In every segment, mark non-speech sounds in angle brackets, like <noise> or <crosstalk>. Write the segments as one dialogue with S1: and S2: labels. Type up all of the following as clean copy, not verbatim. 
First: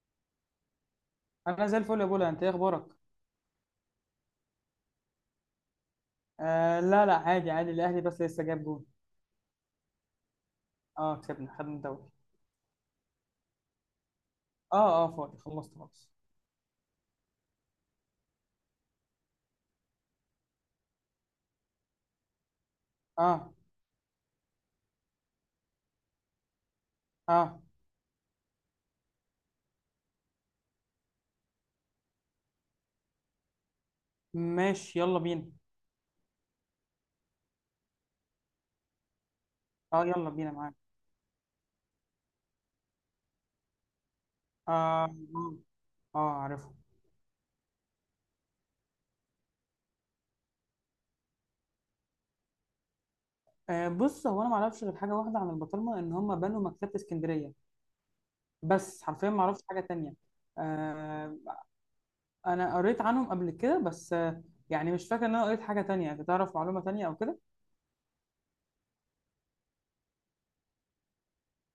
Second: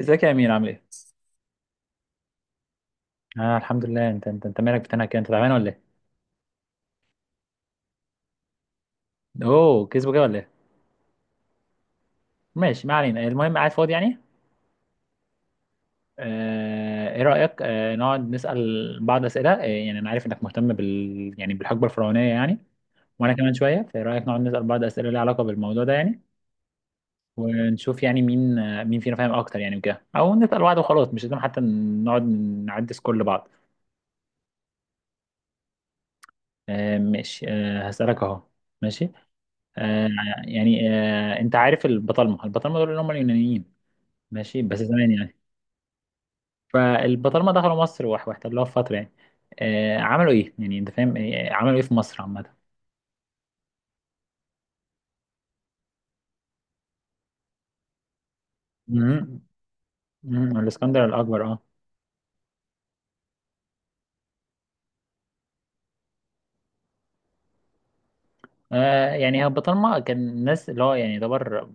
S1: ازيك يا امير، عامل ايه؟
S2: انا زي الفل يا بولا. انت ايه اخبارك؟
S1: اه الحمد لله. انت مالك بتنهك كده، انت تعبان ولا ايه؟
S2: آه، لا لا، عادي عادي، الاهلي بس لسه جاب جول.
S1: اوه، كسبه كده ولا ايه؟
S2: اه، كسبنا، خدنا الدوري.
S1: ماشي، ما علينا. المهم، قاعد فاضي يعني.
S2: اه، اه، فاضي، خلصت خلاص.
S1: آه، ايه رايك، نقعد نسال بعض اسئله، يعني انا عارف انك مهتم بالحقبه الفرعونيه يعني. وانا
S2: اه،
S1: كمان شويه، فايه رايك نقعد نسال بعض اسئله ليها علاقه بالموضوع ده يعني.
S2: اه،
S1: ونشوف يعني مين، مين فينا فاهم اكتر يعني، وكده، او نسال بعض وخلاص، مش لازم حتى نقعد نعدي سكور لبعض.
S2: ماشي، يلا بينا.
S1: آه ماشي، آه هسالك اهو. ماشي،
S2: اه،
S1: آه.
S2: يلا بينا معاك.
S1: يعني انت عارف البطالمه، دول اللي هم اليونانيين، ماشي؟ بس
S2: اه،
S1: زمان يعني.
S2: اه، آه، عارفه.
S1: فالبطالمه دخلوا مصر واحتلوها في فتره يعني. آه، عملوا ايه يعني، انت فاهم آه، عملوا ايه في مصر عامه؟
S2: آه، بص، هو انا ما اعرفش غير حاجه واحده عن البطرمه ان هم بنوا مكتبه اسكندريه. بس حرفيا
S1: مهم.
S2: ما اعرفش حاجه تانية.
S1: مهم. الاسكندر
S2: آه،
S1: الاكبر، اه.
S2: انا قريت عنهم قبل كده بس. يعني مش فاكر ان انا قريت حاجه تانية. انت تعرف معلومه تانية او كده؟
S1: آه، يعني هو البطالمه كان الناس اللي هو يعني يعتبر،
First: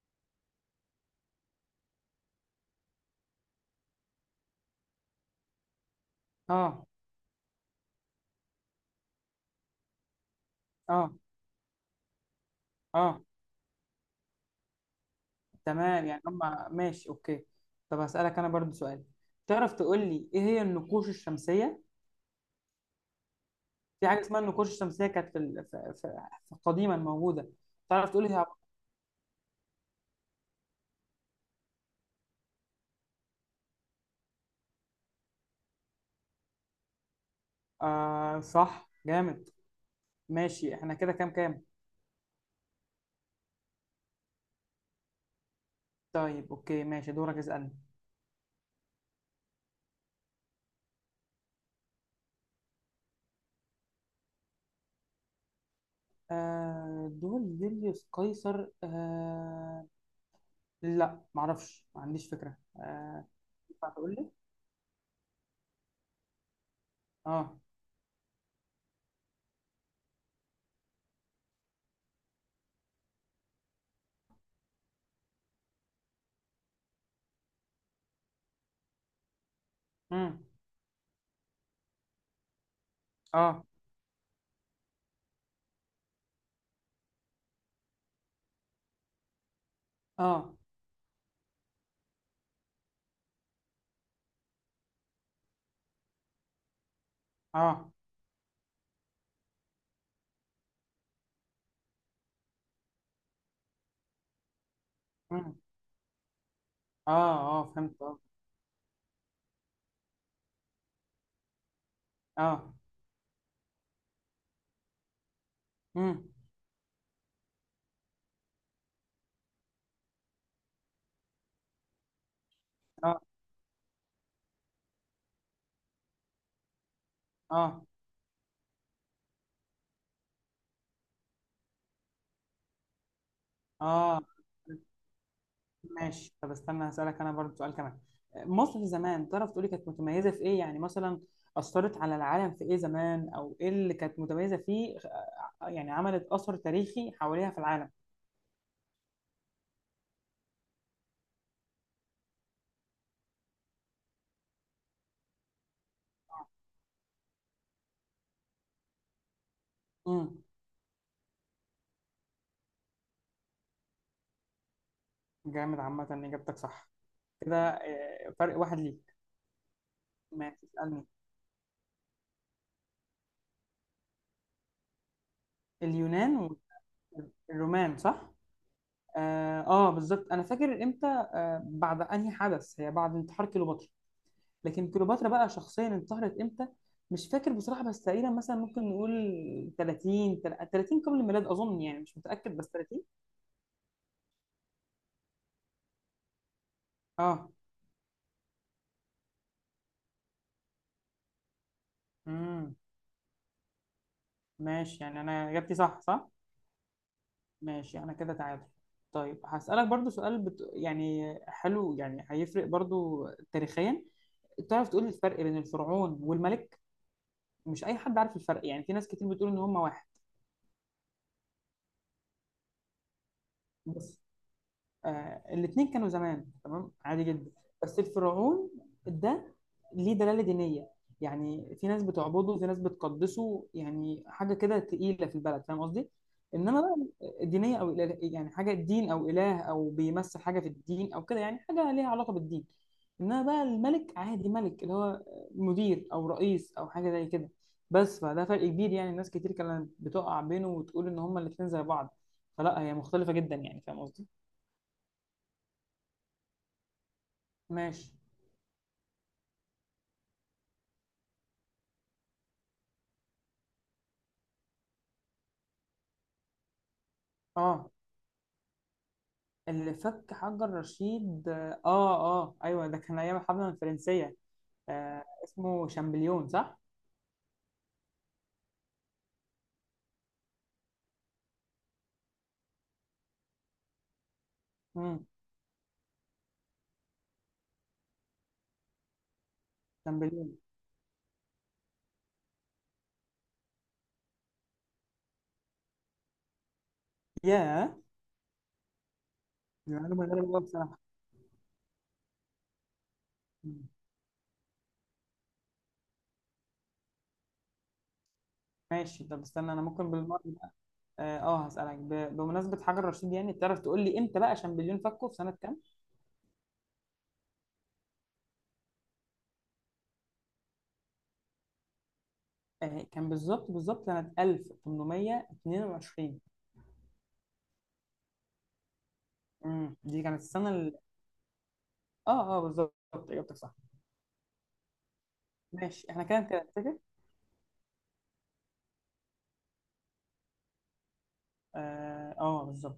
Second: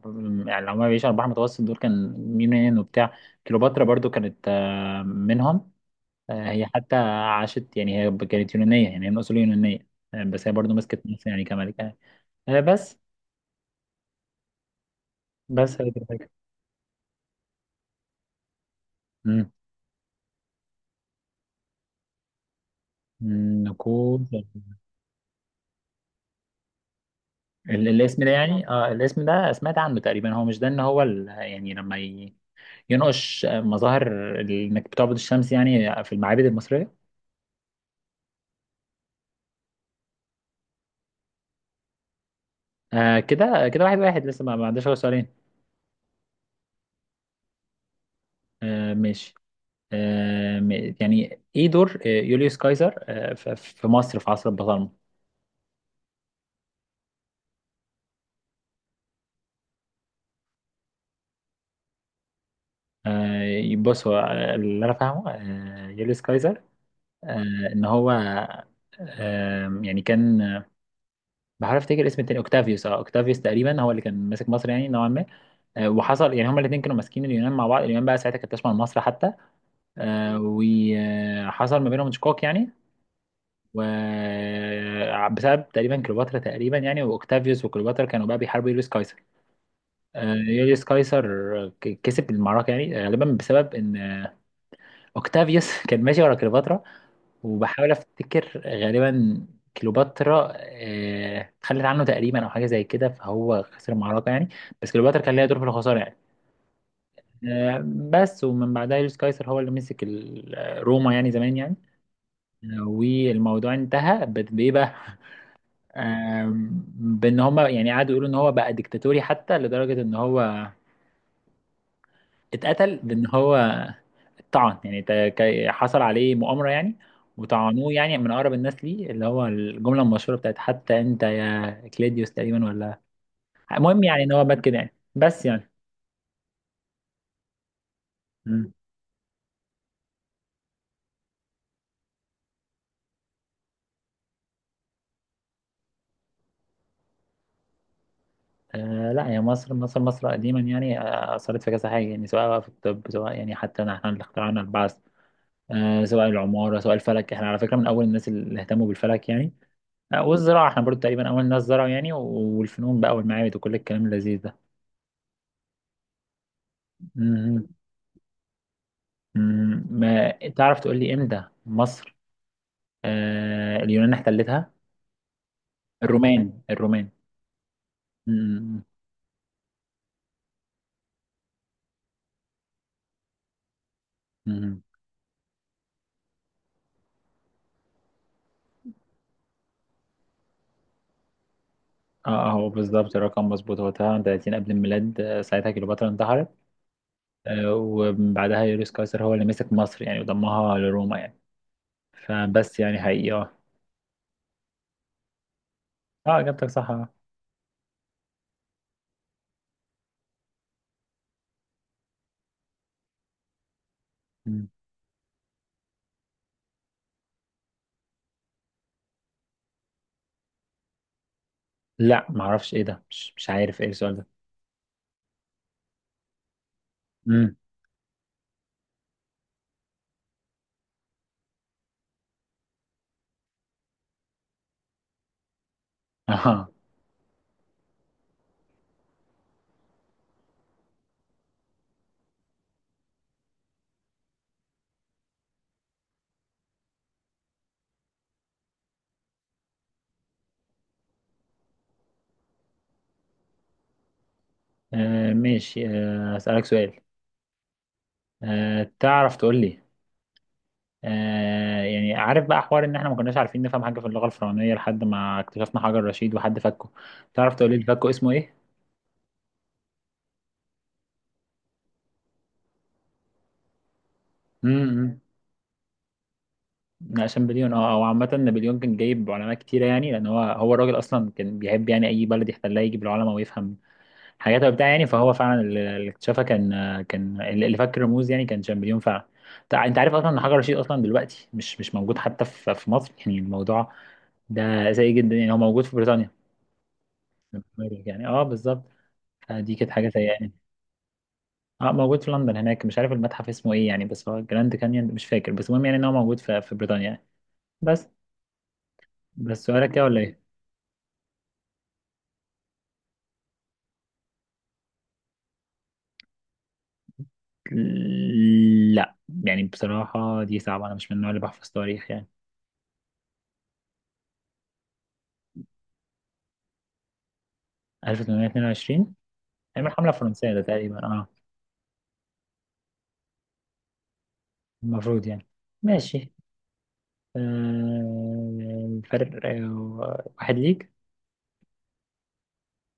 S1: يعني اللي هم بيعيشوا على البحر المتوسط، دول كان يونان وبتاع. كليوباترا برضو كانت آه، منهم. آه، هي
S2: اه،
S1: حتى عاشت، يعني هي كانت يونانيه، يعني هي من اصول يونانيه. آه، بس هي برضو مسكت
S2: اه،
S1: مصر يعني كملكه آه، آه، بس،
S2: اه،
S1: بس هي دي
S2: تمام، يعني
S1: الفكره.
S2: هم، ماشي، اوكي. طب هسألك انا برضو سؤال.
S1: مم.
S2: تعرف تقول لي ايه هي النقوش الشمسية؟
S1: مم،
S2: في حاجة
S1: نقود.
S2: اسمها النقوش الشمسية كانت في ال- في- في- في قديما موجودة. تعرف
S1: الاسم
S2: تقول
S1: ده،
S2: لي هي-؟
S1: يعني اه الاسم ده سمعت عنه تقريبا، هو مش ده ان هو ال... يعني لما ي... ينقش مظاهر انك بتعبد الشمس يعني في المعابد المصرية.
S2: آه، صح، جامد. ماشي احنا كده كام كام؟
S1: آه كده كده، واحد واحد. لسه ما عنديش غير سؤالين.
S2: طيب، اوكي، ماشي، دورك اسألني.
S1: آه ماشي. يعني ايه دور آه، يوليوس قيصر آه في مصر في عصر البطالمة؟
S2: آه، دول يوليوس قيصر. لا، معرفش، ما عنديش فكرة.
S1: آه
S2: ينفع
S1: بص، هو
S2: تقول لي؟
S1: آه، اللي انا فاهمه آه يوليوس قيصر، آه
S2: اه،
S1: ان هو، آه يعني كان، بحاول افتكر اسم التاني، اوكتافيوس. اه اوكتافيوس تقريبا هو اللي كان ماسك مصر يعني نوعا ما. آه، وحصل يعني هما الاثنين كانوا ماسكين اليونان مع بعض. اليونان بقى ساعتها كانت تشمل مصر حتى. آه،
S2: امم،
S1: وحصل ما بينهم شقاق يعني.
S2: اه،
S1: وبسبب تقريبا كليوباترا تقريبا، يعني واوكتافيوس وكليوباترا كانوا بقى بيحاربوا يوليوس قيصر. آه،
S2: اه،
S1: يوليوس قيصر كسب المعركه يعني، آه، غالبا بسبب ان آه، اوكتافيوس <laughs> كان ماشي ورا كليوباترا. وبحاول
S2: اه،
S1: افتكر غالبا كليوباترا آه، اتخلت عنه تقريبا او حاجه زي كده، فهو خسر المعركه يعني. بس كليوباترا كان ليها
S2: امم،
S1: دور في الخساره يعني.
S2: اه، اه
S1: آه،
S2: فهمت، اه،
S1: بس. ومن بعدها يوليوس قيصر هو اللي مسك آه، روما يعني زمان يعني.
S2: اه،
S1: آه، والموضوع انتهى بايه بقى؟
S2: مم.
S1: آم، بان هما يعني قعدوا يقولوا ان هو بقى ديكتاتوري، حتى لدرجه ان هو اتقتل،
S2: اه،
S1: بان هو طعن يعني حصل عليه مؤامرة يعني.
S2: اه،
S1: وطعنوه يعني من أقرب الناس ليه، اللي هو الجملة المشهورة بتاعت حتى أنت يا كليديوس تقريبا ولا. المهم
S2: اه.
S1: يعني إن هو مات كده يعني، بس يعني.
S2: ماشي، طب استنى، هسألك انا برضو سؤال كمان.
S1: مم.
S2: مصر زمان تعرف تقولي كانت متميزة في ايه؟ يعني مثلا أثرت على العالم في ايه زمان، او ايه اللي كانت متميزة فيه؟ يعني عملت أثر تاريخي حواليها في العالم.
S1: آه لا، يا مصر، مصر قديما يعني آه، أثرت في كذا حاجة يعني، سواء بقى في الطب، سواء يعني حتى إن إحنا اللي اخترعنا البعث، آه سواء العمارة، سواء الفلك، إحنا على فكرة من أول الناس اللي اهتموا بالفلك يعني. آه
S2: امم.
S1: والزراعة، إحنا برضو تقريبا أول ناس زرعوا يعني، والفنون بقى، والمعابد، وكل الكلام اللذيذ ده.
S2: جامد، عامة إجابتك صح كده.
S1: مم.
S2: فرق واحد ليك.
S1: مم، ما
S2: ماشي،
S1: تعرف تقول
S2: اسألني.
S1: لي امتى مصر آه اليونان احتلتها؟
S2: اليونان
S1: الرومان، الرومان.
S2: والرومان صح؟
S1: مم،
S2: اه، آه، بالظبط، انا فاكر امتى، آه، بعد انهي حدث. هي بعد انتحار كليوباترا.
S1: مم.
S2: لكن كليوباترا بقى شخصيا انتحرت امتى؟ مش فاكر بصراحه، بس تقريبا مثلا ممكن نقول 30، 30 قبل الميلاد اظن، يعني مش
S1: اه آه،
S2: متاكد، بس
S1: هو
S2: 30.
S1: بالظبط الرقم مظبوط، هو 30 قبل الميلاد. آه، ساعتها كليوباترا انتحرت.
S2: اه،
S1: آه وبعدها يوليوس قيصر هو اللي مسك مصر يعني، وضمها لروما يعني.
S2: امم.
S1: فبس يعني حقيقي اه.
S2: ماشي، يعني انا اجابتي صح صح.
S1: اه، اجابتك صح آه.
S2: ماشي انا كده تعادل. طيب هسألك برضو سؤال يعني حلو، يعني هيفرق برضو تاريخيا.
S1: مم.
S2: تعرف تقول لي الفرق بين الفرعون والملك؟ مش اي حد عارف الفرق، يعني في ناس كتير بتقول ان هم واحد.
S1: لا معرفش ايه ده، مش، مش عارف ايه السؤال
S2: بس
S1: ده.
S2: الاثنين كانوا زمان تمام عادي جدا.
S1: مم.
S2: بس الفرعون ده ليه دلالة دينية. يعني في ناس بتعبده وفي ناس بتقدسه، يعني حاجة كده تقيلة في البلد، فاهم قصدي؟
S1: <laughs> اه.
S2: انما بقى دينية او إله، يعني حاجة دين او اله او بيمثل حاجة في الدين او كده، يعني حاجة ليها علاقة بالدين. انما بقى الملك عادي، ملك اللي هو مدير او رئيس او حاجة زي كده. بس فده فرق كبير، يعني ناس كتير كانت بتقع بينه وتقول ان هما الاتنين زي بعض. فلا، هي مختلفة جدا، يعني فاهم قصدي؟
S1: آه، ماشي آه اسألك سؤال.
S2: ماشي.
S1: آه تعرف تقول لي، آه يعني عارف بقى حوار ان احنا ما كناش عارفين نفهم حاجه في اللغه الفرعونيه، لحد ما اكتشفنا حجر رشيد وحد فكه، تعرف تقولي
S2: اه،
S1: الفكه اسمه ايه؟
S2: اللي فك حجر رشيد، اه، اه، ايوه، ده كان ايام الحمله الفرنسيه.
S1: امم.
S2: آه، اسمه شامبليون صح؟
S1: لا، شامبليون اه. او عامه نابليون كان جايب علماء كتيره يعني، لان هو الراجل اصلا كان بيحب يعني اي بلد يحتلها يجيب العلماء ويفهم حاجات وبتاع يعني.
S2: امم،
S1: فهو فعلا اللي اكتشفها، كان، كان اللي فك الرموز يعني، كان شامبليون فعلا. انت عارف اصلا ان حجر
S2: شامبليون.
S1: رشيد اصلا دلوقتي مش موجود حتى في مصر يعني؟ الموضوع ده سيء جدا يعني، هو موجود في بريطانيا
S2: ياه،
S1: يعني. اه بالظبط. فدي كانت
S2: دي
S1: حاجه
S2: معلومه
S1: سيئه
S2: غريبه
S1: يعني.
S2: أوي بصراحه.
S1: اه، موجود في لندن هناك. مش عارف المتحف اسمه ايه
S2: مم.
S1: يعني، بس هو جراند كانيون، مش فاكر. بس المهم يعني ان هو موجود في بريطانيا يعني. بس،
S2: ماشي، طب
S1: بس
S2: استنى، انا
S1: سؤالك كده
S2: ممكن
S1: ولا ايه؟
S2: بالمره بقى. اه، آه، هسالك بمناسبه حجر رشيد، يعني تعرف تقول لي امتى بقى شامبليون فكه، في سنه كام؟
S1: لا، يعني بصراحه دي صعبه، انا مش من النوع اللي بحفظ تاريخ يعني.
S2: آه، كان بالظبط بالظبط سنه 1822.
S1: 1822.
S2: امم،
S1: ايام الحمله
S2: دي كانت
S1: الفرنسيه ده
S2: السنه ال...
S1: تقريبا، اه
S2: اه، اه، بالظبط، اجابتك صح.
S1: المفروض يعني.
S2: ماشي احنا
S1: ماشي،
S2: كده كده نتفق.
S1: آه الفرق آه، واحد ليك.
S2: اه، آه، بالظبط.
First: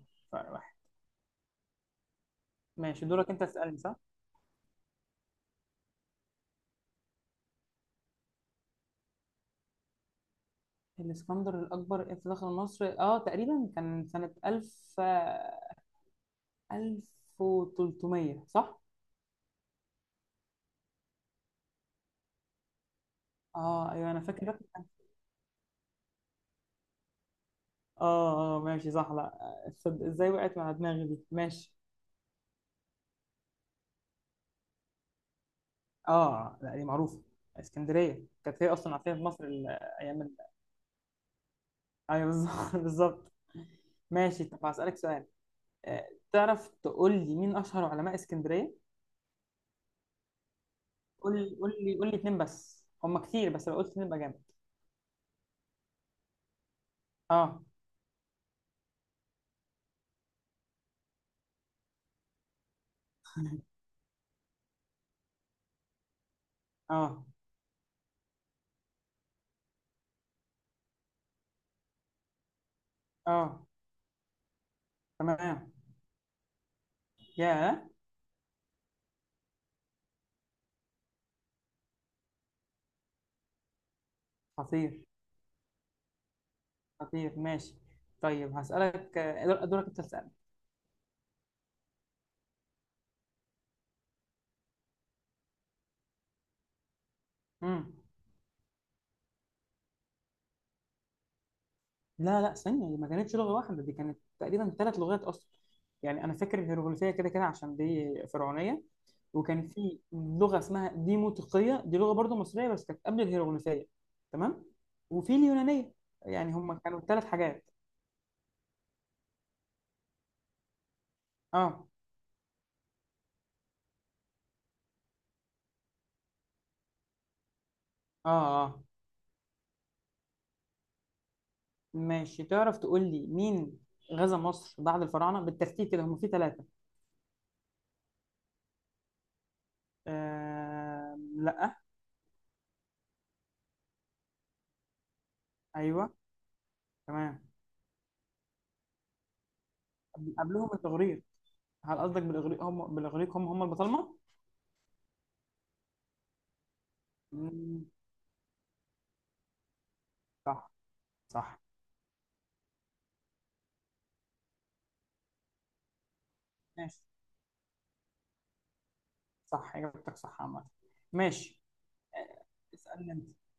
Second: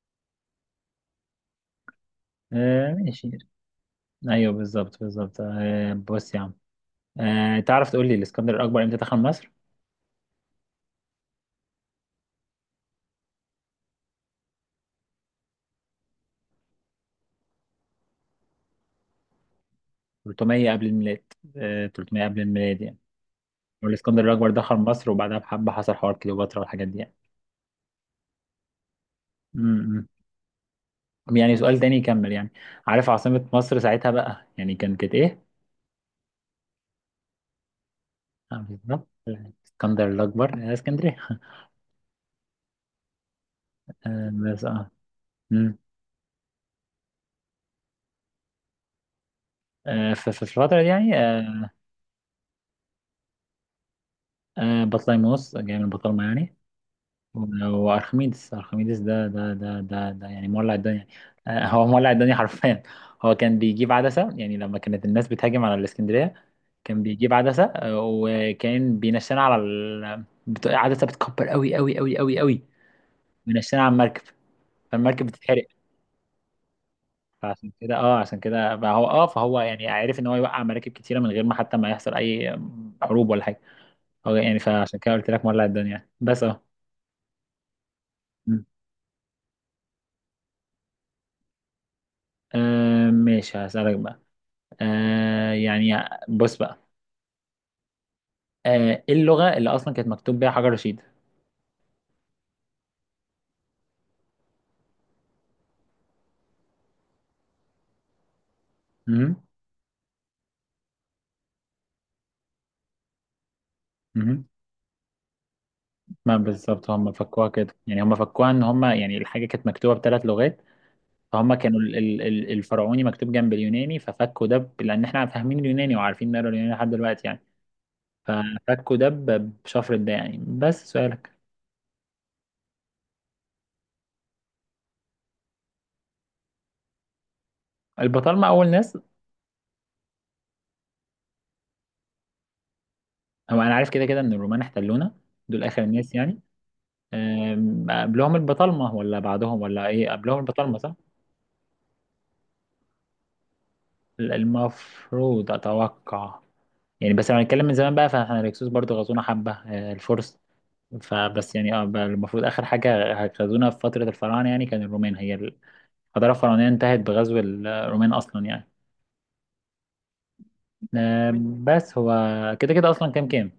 S1: آه
S2: ماشي، دورك
S1: ماشي.
S2: انت تسألني صح؟
S1: ايوه بالظبط، بالظبط. آه بص يا عم، آه تعرف تقول لي الاسكندر الاكبر امتى دخل مصر؟
S2: الاسكندر الأكبر امتى دخل مصر؟ اه تقريبا كان سنة 1000، 1300 صح؟
S1: 300 قبل الميلاد. آه، 300 قبل الميلاد يعني.
S2: اه، ايوه، انا
S1: والاسكندر
S2: فاكر
S1: الاكبر
S2: فاكر
S1: دخل
S2: كان-.
S1: مصر، وبعدها بحبه حصل حوار كليوباترا والحاجات دي يعني.
S2: اه، اه، ماشي، صح، لا تصدق
S1: امم.
S2: ازاي وقعت مع دماغي دي،
S1: يعني
S2: ماشي.
S1: سؤال تاني يكمل يعني. عارف عاصمة مصر ساعتها بقى يعني، كان كانت ايه؟
S2: اه، لا، دي معروفة. اسكندرية
S1: آه،
S2: كانت هي اصلا
S1: بالظبط
S2: عاصمة مصر ال-.
S1: الاسكندر
S2: ايام ال-.
S1: الاكبر آه، اسكندريه <laughs>
S2: ايوه، بالظبط <laughs> بالظبط.
S1: آه،
S2: ماشي،
S1: بس
S2: طب
S1: اه.
S2: هسألك سؤال.
S1: امم.
S2: تعرف تقول لي مين اشهر علماء اسكندرية؟
S1: آه، في الفترة دي يعني
S2: قول لي
S1: آه،
S2: قول لي قول لي اتنين بس، هم كتير، بس لو قلت اتنين يبقى جامد.
S1: آه، بطليموس جاي من بطالمة يعني.
S2: اه
S1: وارخميدس، ارخميدس ده يعني مولع الدنيا. آه، هو مولع الدنيا حرفيا. هو كان
S2: <laughs>
S1: بيجيب عدسة يعني، لما كانت الناس بتهاجم على الاسكندرية، كان
S2: اه،
S1: بيجيب عدسة آه، وكان بينشنا على ال... بت... عدسة بتكبر قوي قوي قوي قوي قوي.
S2: اه،
S1: وينشنا على المركب، فالمركب بتتحرق.
S2: تمام،
S1: فعشان
S2: يا
S1: كده اه، عشان كده فهو اه، فهو يعني عارف ان هو يوقع مراكب كتيرة من غير ما حتى ما يحصل اي حروب ولا حاجة. هو يعني فعشان
S2: خطير.
S1: كده قلت لك مولع الدنيا يعني. بس اه.
S2: خطير، ماشي.
S1: م.
S2: طيب هسألك دورك انت تسأل.
S1: آه، ماشي هسألك بقى، آه يعني، بص بقى،
S2: امم.
S1: آه، ايه اللغة اللي اصلا كانت مكتوب بيها حجر رشيد؟
S2: لا لا، ثانية دي ما كانتش لغة واحدة، دي كانت تقريبا ثلاث لغات أصلا. يعني أنا فاكر الهيروغليفية كده كده عشان دي فرعونية.
S1: مهم.
S2: وكان في لغة اسمها ديموتيقية، دي لغة برضو مصرية، بس كانت قبل الهيروغليفية.
S1: مهم.
S2: تمام. وفي اليونانية.
S1: ما
S2: يعني هم
S1: بالظبط
S2: كانوا
S1: هم
S2: ثلاث
S1: فكوها
S2: حاجات.
S1: كده يعني، هم فكوها ان هم يعني الحاجه كانت مكتوبه بثلاث لغات. فهم كانوا
S2: اه،
S1: الفرعوني مكتوب جنب اليوناني، ففكوا ده لان احنا فاهمين اليوناني وعارفين نقرا اليوناني لحد دلوقتي يعني.
S2: اه، اه،
S1: ففكوا ده بشفرة ده يعني. بس سؤالك،
S2: ماشي. تعرف تقول لي مين غزا مصر بعد الفراعنة بالترتيب كده؟ هم في ثلاثة.
S1: البطالمه اول ناس.
S2: لا.
S1: هو انا عارف كده كده ان الرومان احتلونا، دول اخر
S2: ايوه،
S1: الناس يعني.
S2: تمام.
S1: أم، قبلهم البطالمه ولا بعدهم ولا ايه؟ قبلهم
S2: قبلهم
S1: البطالمه صح،
S2: الاغريق. هل قصدك بالاغريق؟ هم بالاغريق هم البطالمه.
S1: المفروض اتوقع يعني. بس لو هنتكلم من
S2: مم،
S1: زمان بقى، فاحنا الهكسوس برضو غزونا حبه، أه، الفرس.
S2: صح.
S1: فبس
S2: صح.
S1: يعني اه المفروض اخر حاجه غزونا في فتره الفراعنه يعني كان الرومان. هي الحضاره الفرعونيه انتهت
S2: ماشي،
S1: بغزو الرومان اصلا يعني.
S2: صح، اجابتك صح عامه. ماشي.
S1: آم، بس هو
S2: آه،
S1: كده كده اصلا
S2: اسالني
S1: كام
S2: انت.
S1: كام؟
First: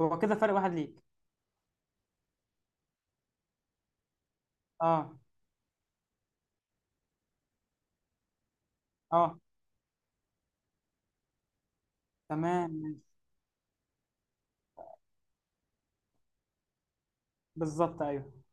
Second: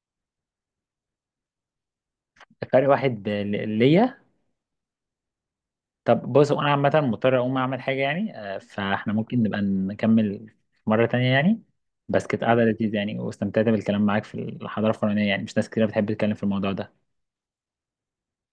S2: هو كده فرق واحد ليك.
S1: فرق واحد ليا.
S2: اه،
S1: طب بص، انا عامه مضطر اقوم اعمل حاجه يعني آه، فاحنا
S2: اه،
S1: ممكن نبقى نكمل مره تانية يعني. بس كانت قاعده
S2: تمام،
S1: لذيذه
S2: ماشي،
S1: يعني، واستمتعت بالكلام معاك في الحضاره الفرعونيه يعني، مش ناس كتير بتحب تتكلم في الموضوع ده.
S2: بالظبط، ايوه.